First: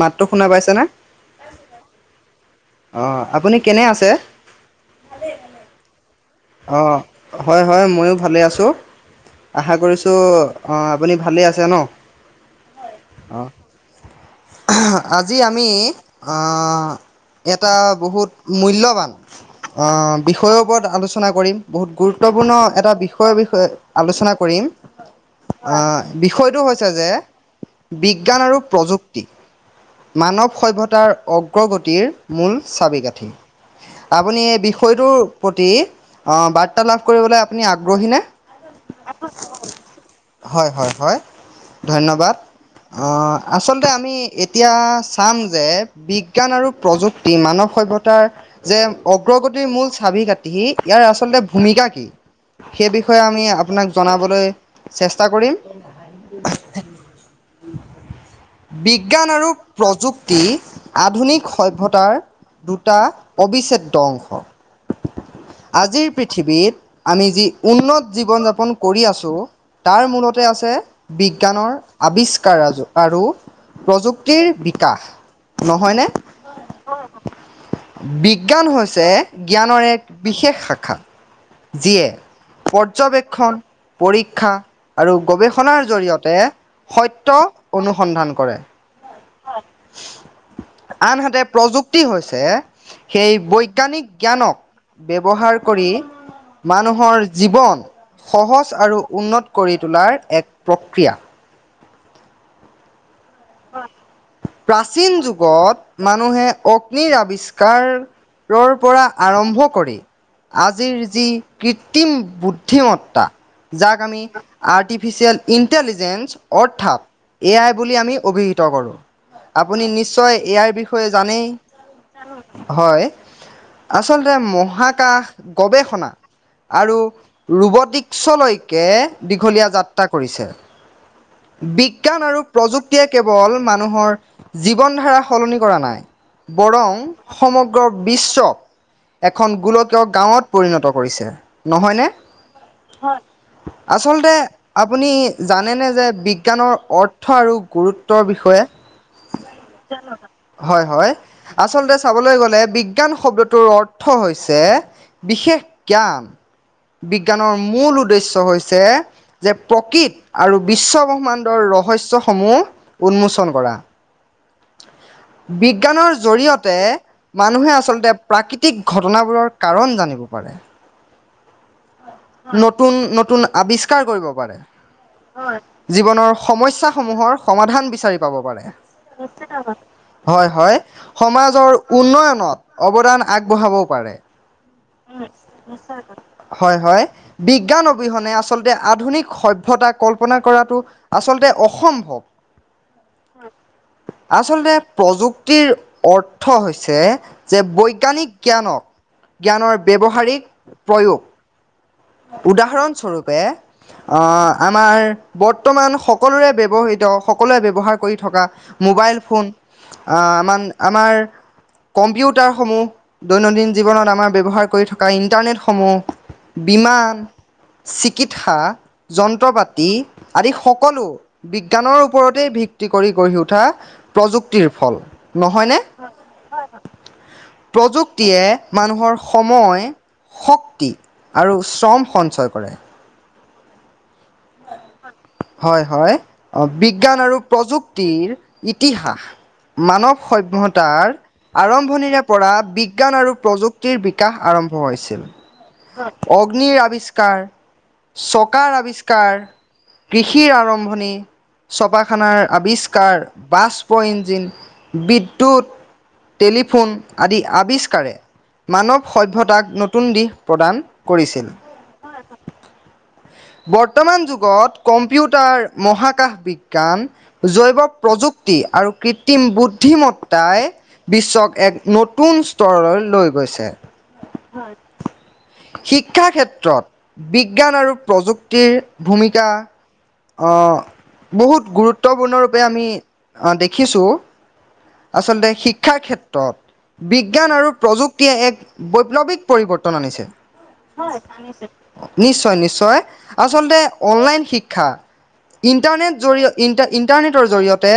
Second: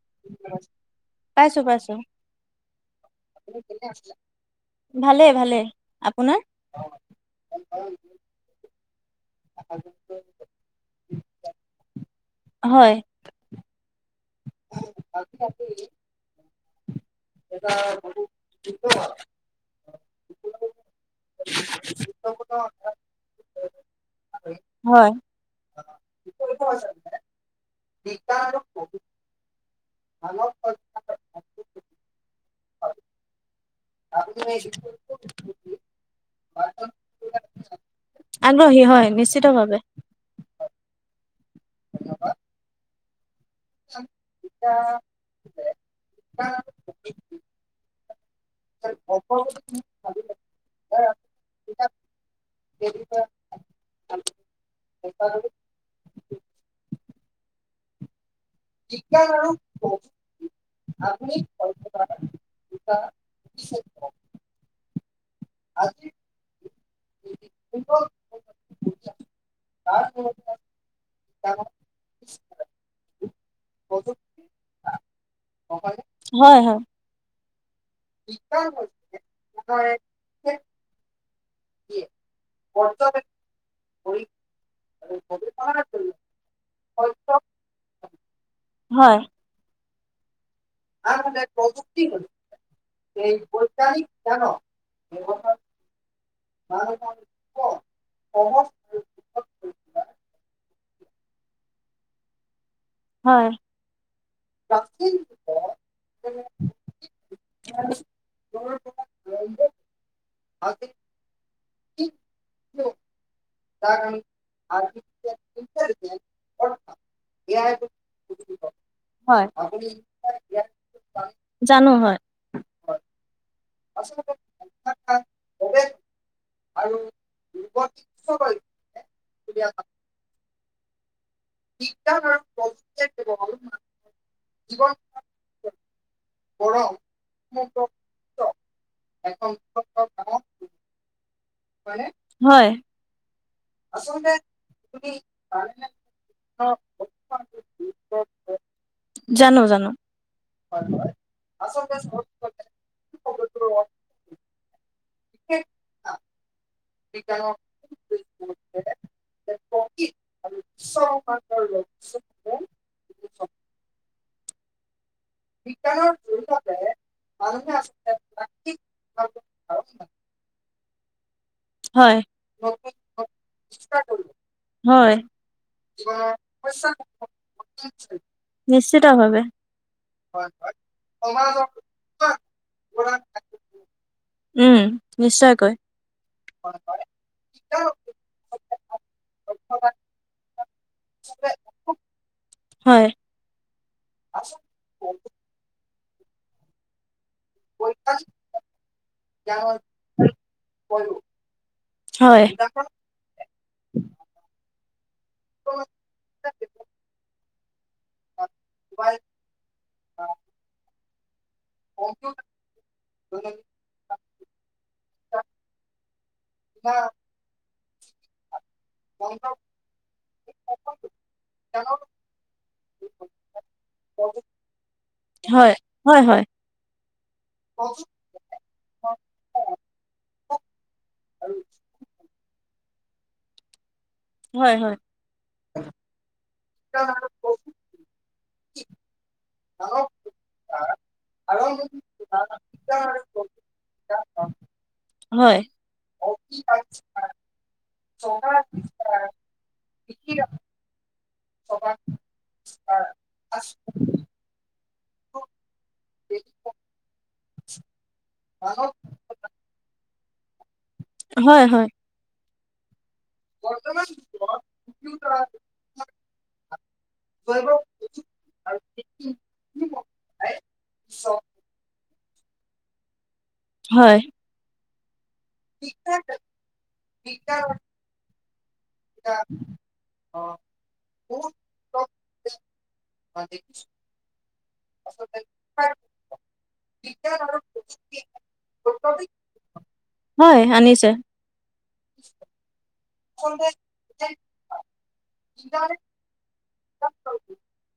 মাতটো শুনা পাইছে নে? পাইছো পাইছো। অ' আপুনি কেনে আছে? ভালেই ভালেই আপোনাৰ? অ, হয় হয় ময়ো ভালে আছো, আশা কৰিছো অ, আপুনি ভালেই আছে ন? হয়। অ আজি আমি অ এটা বহুত মূলবান অ বিষয়ৰ ওপৰত আলোচ না কৰিম বহুত গুৰুত্বপূৰ্ণ এটা বিষয় বিষয়ে আলোচনা কৰিম। হয় অ বিষয়টো হৈছে যে বিজ্ঞান আৰু প্ৰযুক্তি। মানৱ সভ্যতাৰ অগ্ৰগতিৰ মূল চাবিকাঠি। আপুনি এই বিষয়টোৰ প্ৰতি আহ বাৰ্তালাভ কৰিবলৈ আপুনি আগ্ৰহী নে? আগ্ৰহী হয় নিশ্চিতভাৱে। হয় হয় হয় ধন্যবাদ অ আচলতে আমি এ এতিয়া চাম যে বিজ্ঞান আৰু প্ৰযুক্তি মানৱ সভ্যতাৰ যে অগ্ৰগতিৰ মূল চাবি-কাঠি ইয়াৰ আচলতে ভূমিকা কি? সেই বিষয়ে আমি আপোনাক জনাবলৈ চেষ্টা কৰিম বিজ্ঞান আৰু প্ৰযুক্তি আধুনিক সভ্যতাৰ দুটা অবিচ্ছেদ্য অংশ আজিৰ পৃথিৱীত আমি যি উন্নত জীৱন-যাপন কৰি আছোঁ তাৰ মূলতে আছে বিজ্ঞানৰ আৱিষ্কাৰ আজো আৰু প্ৰযুক্তিৰ বিকাশ নহয়নে হয় হয় বিজ্ঞান হৈছে জ্ঞানৰ এক বিশেষ শাখা যিয়ে পৰ্যবেক্ষণ, পৰীক্ষা আৰু গৱেষণাৰ জৰিয়তে সত্য অনুসন্ধান কৰে হয় হয় আনহাতে প্ৰযুক্তি হৈছে সেই বৈজ্ঞানিক জ্ঞানক ব্যৱহাৰ কৰি মানুহৰ জীৱন সহজ আৰু উন্নত কৰি তোলাৰ এক প্ৰক্ৰিয়া হয় প্ৰাচীন যুগত মানুহে অগ্নিৰ আৱিষ্কাৰ ৰ পৰা আৰম্ভ কৰি আজিৰ যি কৃত্ৰিম বুদ্ধিমত্তা যাক আমি আৰ্টিফিচিয়েল ইণ্টেলিজেঞ্চ অৰ্থাৎ এ আই বুলি আমি অভিহিত কৰোঁ, হয় আপুনি নিশ্চয় ইয়াৰ বিষয়ে জানেই জানো হয় হয় আচলতে মহাকাশ গৱেষণা আৰু ৰুবটিকছলৈকে দীঘলীয়া যাত্ৰা কৰিছে বিজ্ঞান আৰু প্ৰযুক্তিয়ে কেৱল মানুহৰ জীৱন ধাৰা সলনি কৰা নাই বৰং সমগ্ৰ বিশ্বক এখন গোলকীয় গাঁৱত পৰিণত কৰিছে, নহয়নে? হয় আচলতে আপুনি জানেনে যে বিজ্ঞানৰ অৰ্থ আৰু গুৰুত্বৰ বিষয়ে? জানো জানো হয় হয় আচলতে চাবলৈ গ'লে বিজ্ঞান শব্দটোৰ অৰ ৰ্থ হৈছে বিশেষ জ্ঞান বিজ্ঞানৰ মূল উদ্দেশ্য হৈছে যে প্ৰকৃত আৰু বিশ্ব ব্ৰহ্মাণ্ডৰ ৰস শস্যসমূহ উন্মোচন কৰা। বিজ্ঞানৰ জৰিয়তে মানুহে আচলতে প্ৰাকৃতিক ঘটনাবোৰৰ কাৰণ জানিব পাৰে। হয়, নতুন নতুন আৱিষ্কাৰ কৰিব পাৰে। হয়। জীৱনৰ সমস্যা সমূহৰ সমাধান বিচাৰি পাব পাৰে। নিশ্চিতভাৱে হয়, হয়, সমাজৰ উন্নয়নত অৱদান আগবঢ়াবও পাৰে। উম, নিশ্চয়কৈ। হয়, হয়, বিজ্ঞান অবিহনে আচলতে আধুনিক সভ্যতা কল্পনা কৰাটো আচলতে অসম্ভৱ। হয় আচলতে প্ৰযুক্তিৰ অৰ্থ হৈছে যে বৈজ্ঞানিক জ্ঞানক জ্ঞানৰ ব্যৱহাৰিক প্ৰয়োগ। হয় উদাহৰণস্বৰূপে অ, আমাৰ বৰ্তমান সকলোৰে ব্যৱহৃত, সকলোৱে ব্যৱহাৰ কৰি থকা মোবাইল ফোন, আ, আমাৰ কম্পিউটাৰসমূহ দৈনন্দিন জীৱনত আমাৰ ব্যৱহাৰ কৰি থকা ইণ্টাৰনেটসমূহ, বিমান, চিকিৎসা যন্ত্ৰ-পাতি আদি সকলো বিজ্ঞানৰ ওপৰতেই ভিত্তি কৰি গঢ়ি উঠা প্ৰযুক্তিৰ ফল, হয় নহয়নে! হয় হয় প্ৰযুক ক্তিয়ে মানুহৰ সময়, শক্তি আৰু শ্ৰম সঞ্চয় কৰে। হয়, হয়। হয়, হয়, বিজ্ঞান আৰু প্ৰযুক্তিৰ ইতিহাস মানৱ সভ্যতাৰ আৰম্ভণিৰে পৰা বিজ্ঞান আৰু প্ৰযুক্তিৰ বিকাশ আৰম্ভ হৈছিল। হয় অগ্নিৰ আৱিষ্কাৰ, চকাৰ আৱিষ্কাৰ কৃষিৰ আৰম্ভণি চপাখানাৰ আৱিষ্কাৰ, বাছ পইণ্ট [unintelligible] বিদ্যুৎ, টেলিফোন আদি আৱিষ্কাৰে মানৱ সভ্যতাক নতুন দিশ প্ৰদান কৰিছিল। হয় হয় বৰ্তমান যুগত কম্পিউটাৰ, মহাকাশ বিজ্ঞান জৈৱ প্ৰযুক্তি আৰু কৃত্ৰিম বুদ্ধিমত্তাই বিশ্বক এক নতুন স্তৰলৈ লৈ গৈছে। হয়। শিক্ষা ক্ষেত্ৰত বিজ্ঞান আৰু প্ৰযুক্তিৰ ভূমিকা অ, বহুত গুৰুত্বপূৰ্ণৰূপে আমি দেখিছো। আচলতে শিক্ষাৰ ক্ষেত্ৰত বিজ্ঞান আৰু প্ৰযুক্তিয়ে এক বৈপ্লৱিক পৰিৱৰ্তন আনিছে। হয় আনিছে হয়, আনিছে। নিশ্চয়, নিশ্চয়। আচলতে অনলাইন শিক্ষা ইণ্টাৰনেট জৰি ইন, ইন্টাৰনেটৰ জৰিয়তে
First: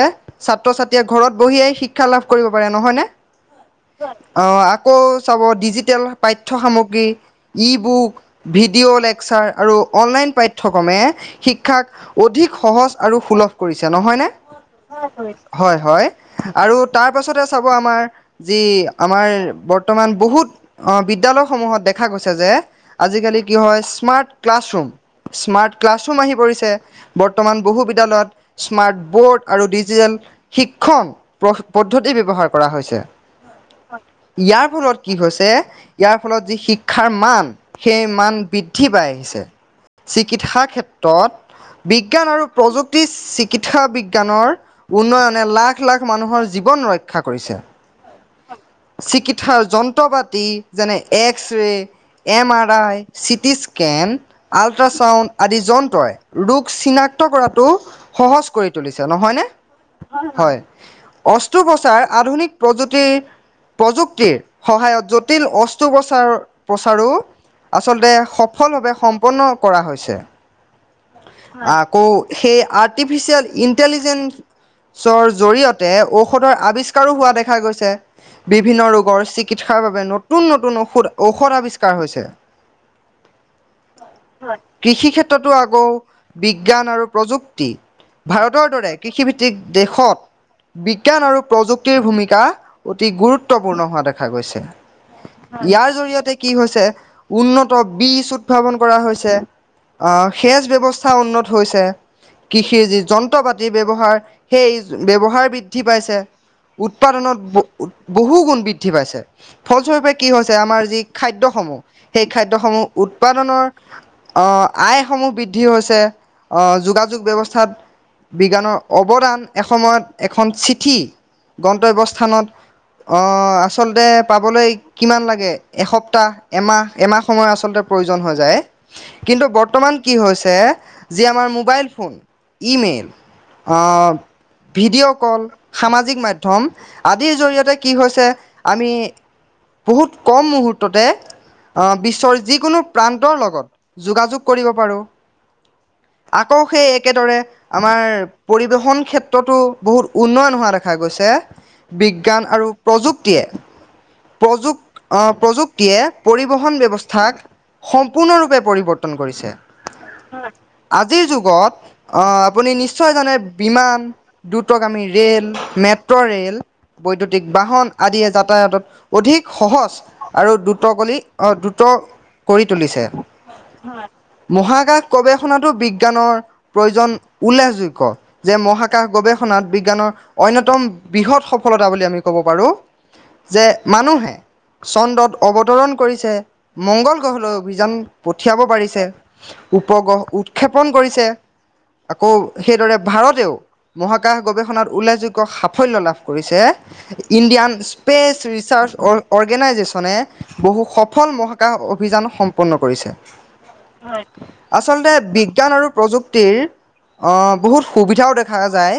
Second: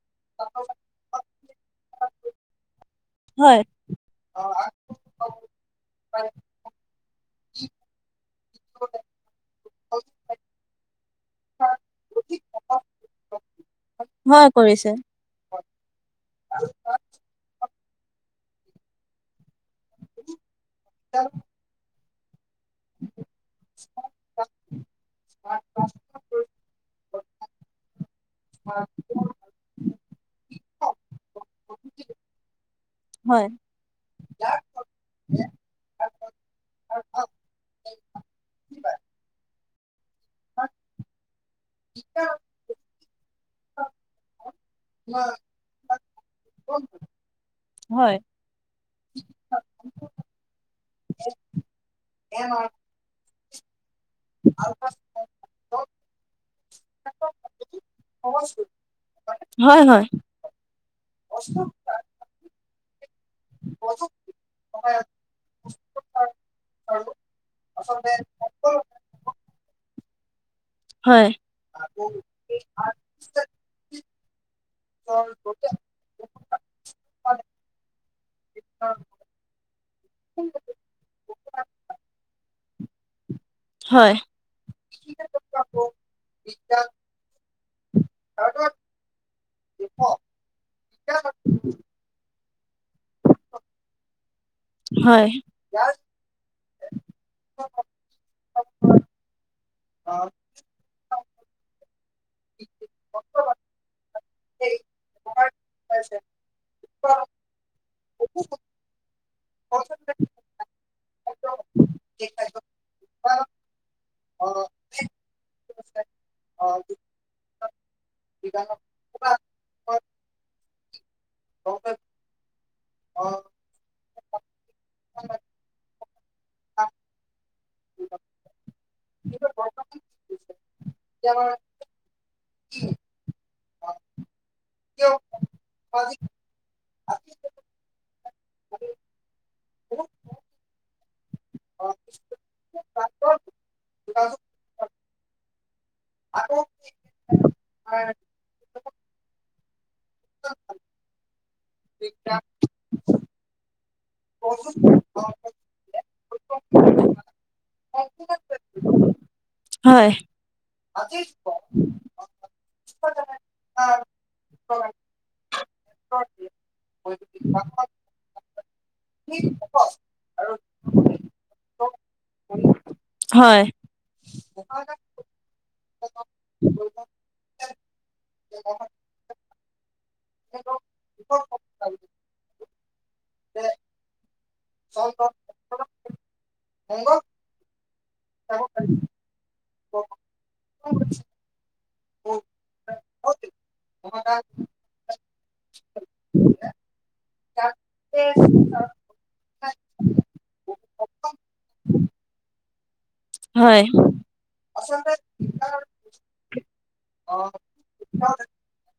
ছাত্ৰ-ছাত্ৰীয়ে ঘৰত বহিয়ে শিক্ষা লাভ কৰিব পাৰে, নহয়নে! হয় অ, আকৌ চাব, ডিজিটেল পাই ঠ্য সামগ্ৰী, ই বুক, ভিডিঅ লেকচাৰ আৰু অনলাইন পাঠ্যক্ৰমে শিক্ষাক অধিক সহজ আৰু সুলভ কৰিছে, নহয়নে! হয় কৰিছে হয়, হয়, আৰু তাৰ পাছতে চাব আমাৰ যি আমাৰ বৰ্তমান বহুত বিদ্যালয়সমূহত দেখা গৈছে যে আজিকালি কি হয় স্মাৰ্ট ক্লাছৰুম। স্মাৰ্ট ক্লাছৰুম আহি পৰিছে বৰ্তমান বহু বিদ্যালয়ত স্মাৰ্ট বৰ্ড। আৰু ডিজিটেল শিক্ষণ পদ্ধতি ব্যৱহাৰ কৰা হৈছে। হয় ইয়াৰ ফলত কি হৈছে ইয়াৰ ফলত যি শিক্ষাৰ মান। সেই মান বৃদ্ধি পাই আহিছে। চিকিৎসা ক্ষেত্ৰত বিজ্ঞান আৰু প্ৰযুক্তি চিকিৎসা বিজ্ঞানৰ। উন্নয়নে লাখ, লাখ মানুহৰ জীৱন ৰক্ষা কৰিছে। হয় চিকিৎসাৰ যন্ত্ৰ পাতি যেনে X ray, M R I. CT scan, ultrasound, আদি যন্ত্ৰই ৰোগ চিনাক্ত কৰাটো। সহজ কৰি তুলিছে নহয় নে, হয় হয় হয় অস্ত্ৰোপচাৰ আধুনিক। প্ৰযুতি প্ৰযুক্তিৰ, সহায়ত জটিল অস্ত্ৰোপ্ৰচাৰ প্ৰচাৰো। আচলতে সফলভাৱে সম্পন্ন কৰা হৈছে। হয় আকৌ সেই আৰ্টিফিচিয়েল ইণ্টেলিজেঞ্চ। [unintelligible] জৰিয়তে ঔষধৰ আৱিষ্কাৰো হোৱা দেখা গৈছে বিভিন্ন ৰোগৰ চিক চিকিৎসাৰ বাবে নতুন, নতুন ঔষধ, ঔষধ আৱিষ্কাৰ হৈছে। হয় কৃষি ক্ষেত্ৰতো আকৌ বিজ্ঞান আৰু। প্ৰযুক্তি ভাৰতৰ দৰে কৃষিভিত্তিক দেশত। বিজ্ঞান আৰু প্ৰযুক্তিৰ ভূমিকা অতি গুৰুত্বপূৰ্ণ হোৱা দেখা গৈছে। হয় ইয়াৰ জৰিয়তে কি হৈছে উন্নত বিচ উদ্ভাৱন কৰা হৈছে, সেউজ ব্যৱস্থা উন্নত হৈছে। কৃষিৰ যি যন্ত্ৰ পাতিৰ ব্যৱহাৰ সেই ব্যৱহাৰ বৃদ্ধি পাইছে। উৎপাদনত ব-বহু গুণ বৃধ দ্ধি পাইছে ফলস্বৰূপে কি হৈছে আমাৰ যি খাদ্যসমূহ সেই খাদ্যসমূহ উৎ উৎপাদনৰ আয়সমূহ বৃদ্ধি হৈছে যোগাযোগ ব্যৱস্থাত। বিজ্ঞানৰ অৱদান এসময়ত এখন চিঠি গন্তব্যস্থানত। অ' আচলতে পাবলৈ কিমান লাগে এক সপ্তাহ, এমাহ, এমাহ সময় আচলতে প্ৰয়োজন হৈ যায় কিন্তু বৰ্তমান কি হৈছে যি আমাৰ মোবাইল ফোন। ই'মেইল, আ' ভিডিঅ' কল, সামাজিক মধ্য [unintelligible] আদিৰ জৰিয়তে কি হৈছে আমি। বহুত কম মুহূৰ্ততে বিশ্বৰ যিকোনো প্ৰান্তৰ লগত যোগাযোগ কৰিব পাৰোঁ, আকৌ সেই একেদৰে। আমাৰ পৰিৱহণ ক্ষেত্ৰতো বহুত উন্নয়ন হোৱা দেখা গৈছে। বিজ্ঞান আৰু প্ৰযুক্তিয়ে। প্ৰযুক অ' প্ৰযুক্তিয়ে পৰিবহণ ব্যৱস্থাক সম্পূৰ্ণৰূপে পৰিৱৰ্তন কৰিছে। হয় আজিৰ যুগত অ' আপুনি নিশ্চয় জানে বিমান। দুটক আমি ৰে'ল মেট ৰে'ল বৈদ্যুতিক বাহন আদিয়ে যাতায়াতত অধিক সহজ আৰু দ্ৰুত কলি অ' দ্ৰুত কৰি তুলিছে হয়। মহাকাশ গৱেষণাটো বিজ্ঞানৰ। প্ৰয়োজন উল্লেখযোগ্য। যে মহাকাশ গৱেষ ষণাত বিজ্ঞানৰ অন্যতম বৃহৎ সফলতা বুলি আমি ক'ব পাৰোঁ যে মানুহে চন্দ্ৰত অৱতৰণ কৰিছে মংগল গ্ৰহলৈ অভিযান। পঠিয়াব পাৰিছে উপগ্ৰহ উৎক্ষেপণ কৰিছে। আকৌ সেইদৰে ভাৰতেও মহাকাশ গৱেষণাত উল্লেখযোগ্য সাফল্য লাভ কৰিছে। ইণ্ডিয়ান স্পেচ ৰিচাৰ্চ অৰ্গেনাইজেশ্যনে বহু সফল মহাকাশ অভিযান সম্পন্ন কৰিছে। হয় হয় আচলতে বিজ্ঞান আৰু প্ৰযুক্তিৰ অ, বহুত সুবিধাও দেখা যায়,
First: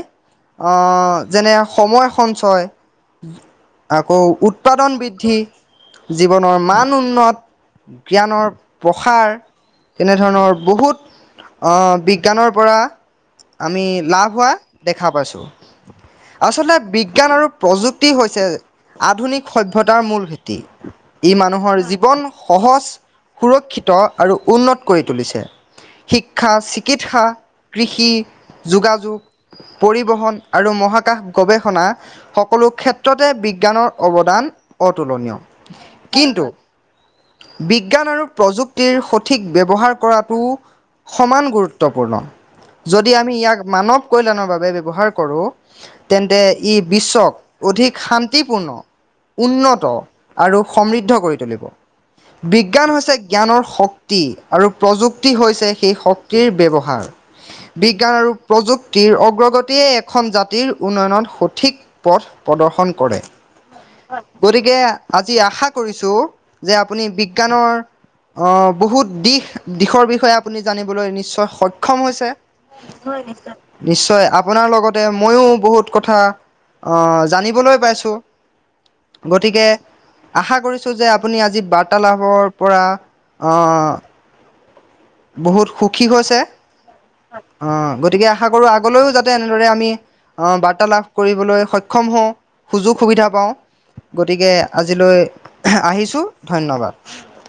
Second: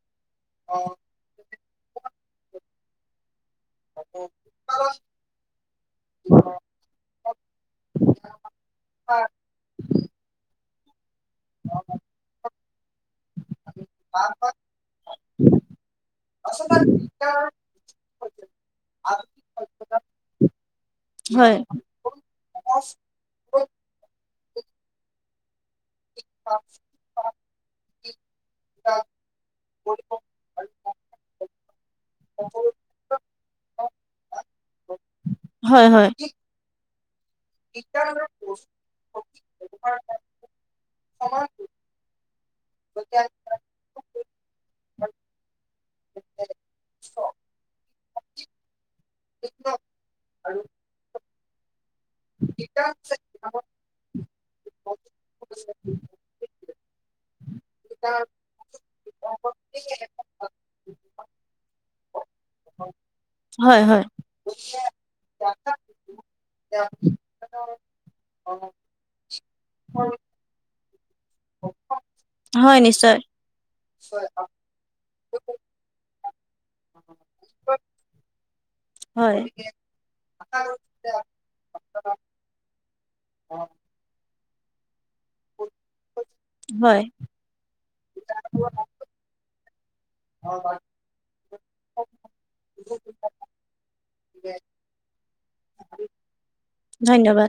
যেনে সময় সঞ্চয় আকৌ উৎপাদন বৃদ্ধি, জীৱনৰ মান উন্নত জ্ঞানৰ প্ৰসাৰ তেনেধৰণৰ বহুত বিজ্ঞানৰ পৰা আমি লাভ হোৱা দেখা পাইছোঁ। আচলতে বিজ্ঞান আৰু প্ৰযুক্তি হৈছে আধুনিক সভ্যতাৰ মূল ভেটি। ই মানুহৰ জীৱন সহজ, সুৰক্ষিত আৰু উন্নত কৰি তুলিছে। শিক্ষা, চিকিৎসা, কৃষি, যোগাযোগ। পৰিবহণ আৰু মহাকাশ গৱেষণা সকলো ক্ষেত্ৰতে বিজ্ঞানৰ অৱদান অতুলনীয়। হয় হয়। কিন্তু বিজ্ঞান আৰু প্ৰযুক্তিৰ সঠিক ব্যৱহাৰ কৰাটো সমান গুৰুত্বপূৰ্ণ। যদি আমি ইয়াক মানৱ কল্যাণৰ বাবে ব্যৱহাৰ কৰোঁ তেন্তে ই বিশ্বক অধিক শান্তিপূৰ্ণ, উন্নত আৰু সমৃদ্ধ কৰি তুলিব। বিজ্ঞান হৈছে জ্ঞানৰ শক্তি আৰু প্ৰযুক্তি হৈছে সেই শক্তিৰ ব্যৱহাৰ। বিজ্ঞান আৰু প্ৰযুক্তিৰ অগ্ৰগতিয়ে এখন জাতিৰ উন্নয়নত সঠিক পথ প্ৰদৰ্শন কৰে হয় হয় গতিকে আজি আশা কৰিছো যে আপুনি বিজ্ঞানৰ আহ, বহুত দিশ দিশৰ বিষয়ে আপুনি জানিবলৈ নিশ্চয় সক্ষম হৈছে। হয় নিশ্চয় নিশ্চয় আপোনাৰ লগতে মইও বহুত কথা অ', জানিবলৈ পাইছোঁ। হয় গতিকে আশা কৰিছোঁ যে, আপুনি আজি বাৰ্তালাপৰ পৰা আহ বহুত সুখী হৈছে। হয়। অ', গতিকে আশা কৰো আগলৈও যাতে এনেদৰে আমি আহ, বাৰ্তালাভ কৰিবলৈ সক্ষম হওঁ সুযোগ সুবিধা পাওঁ। গতিকে আজিলৈ আহিছোঁ, ধন্যবাদ। ধন্যবাদ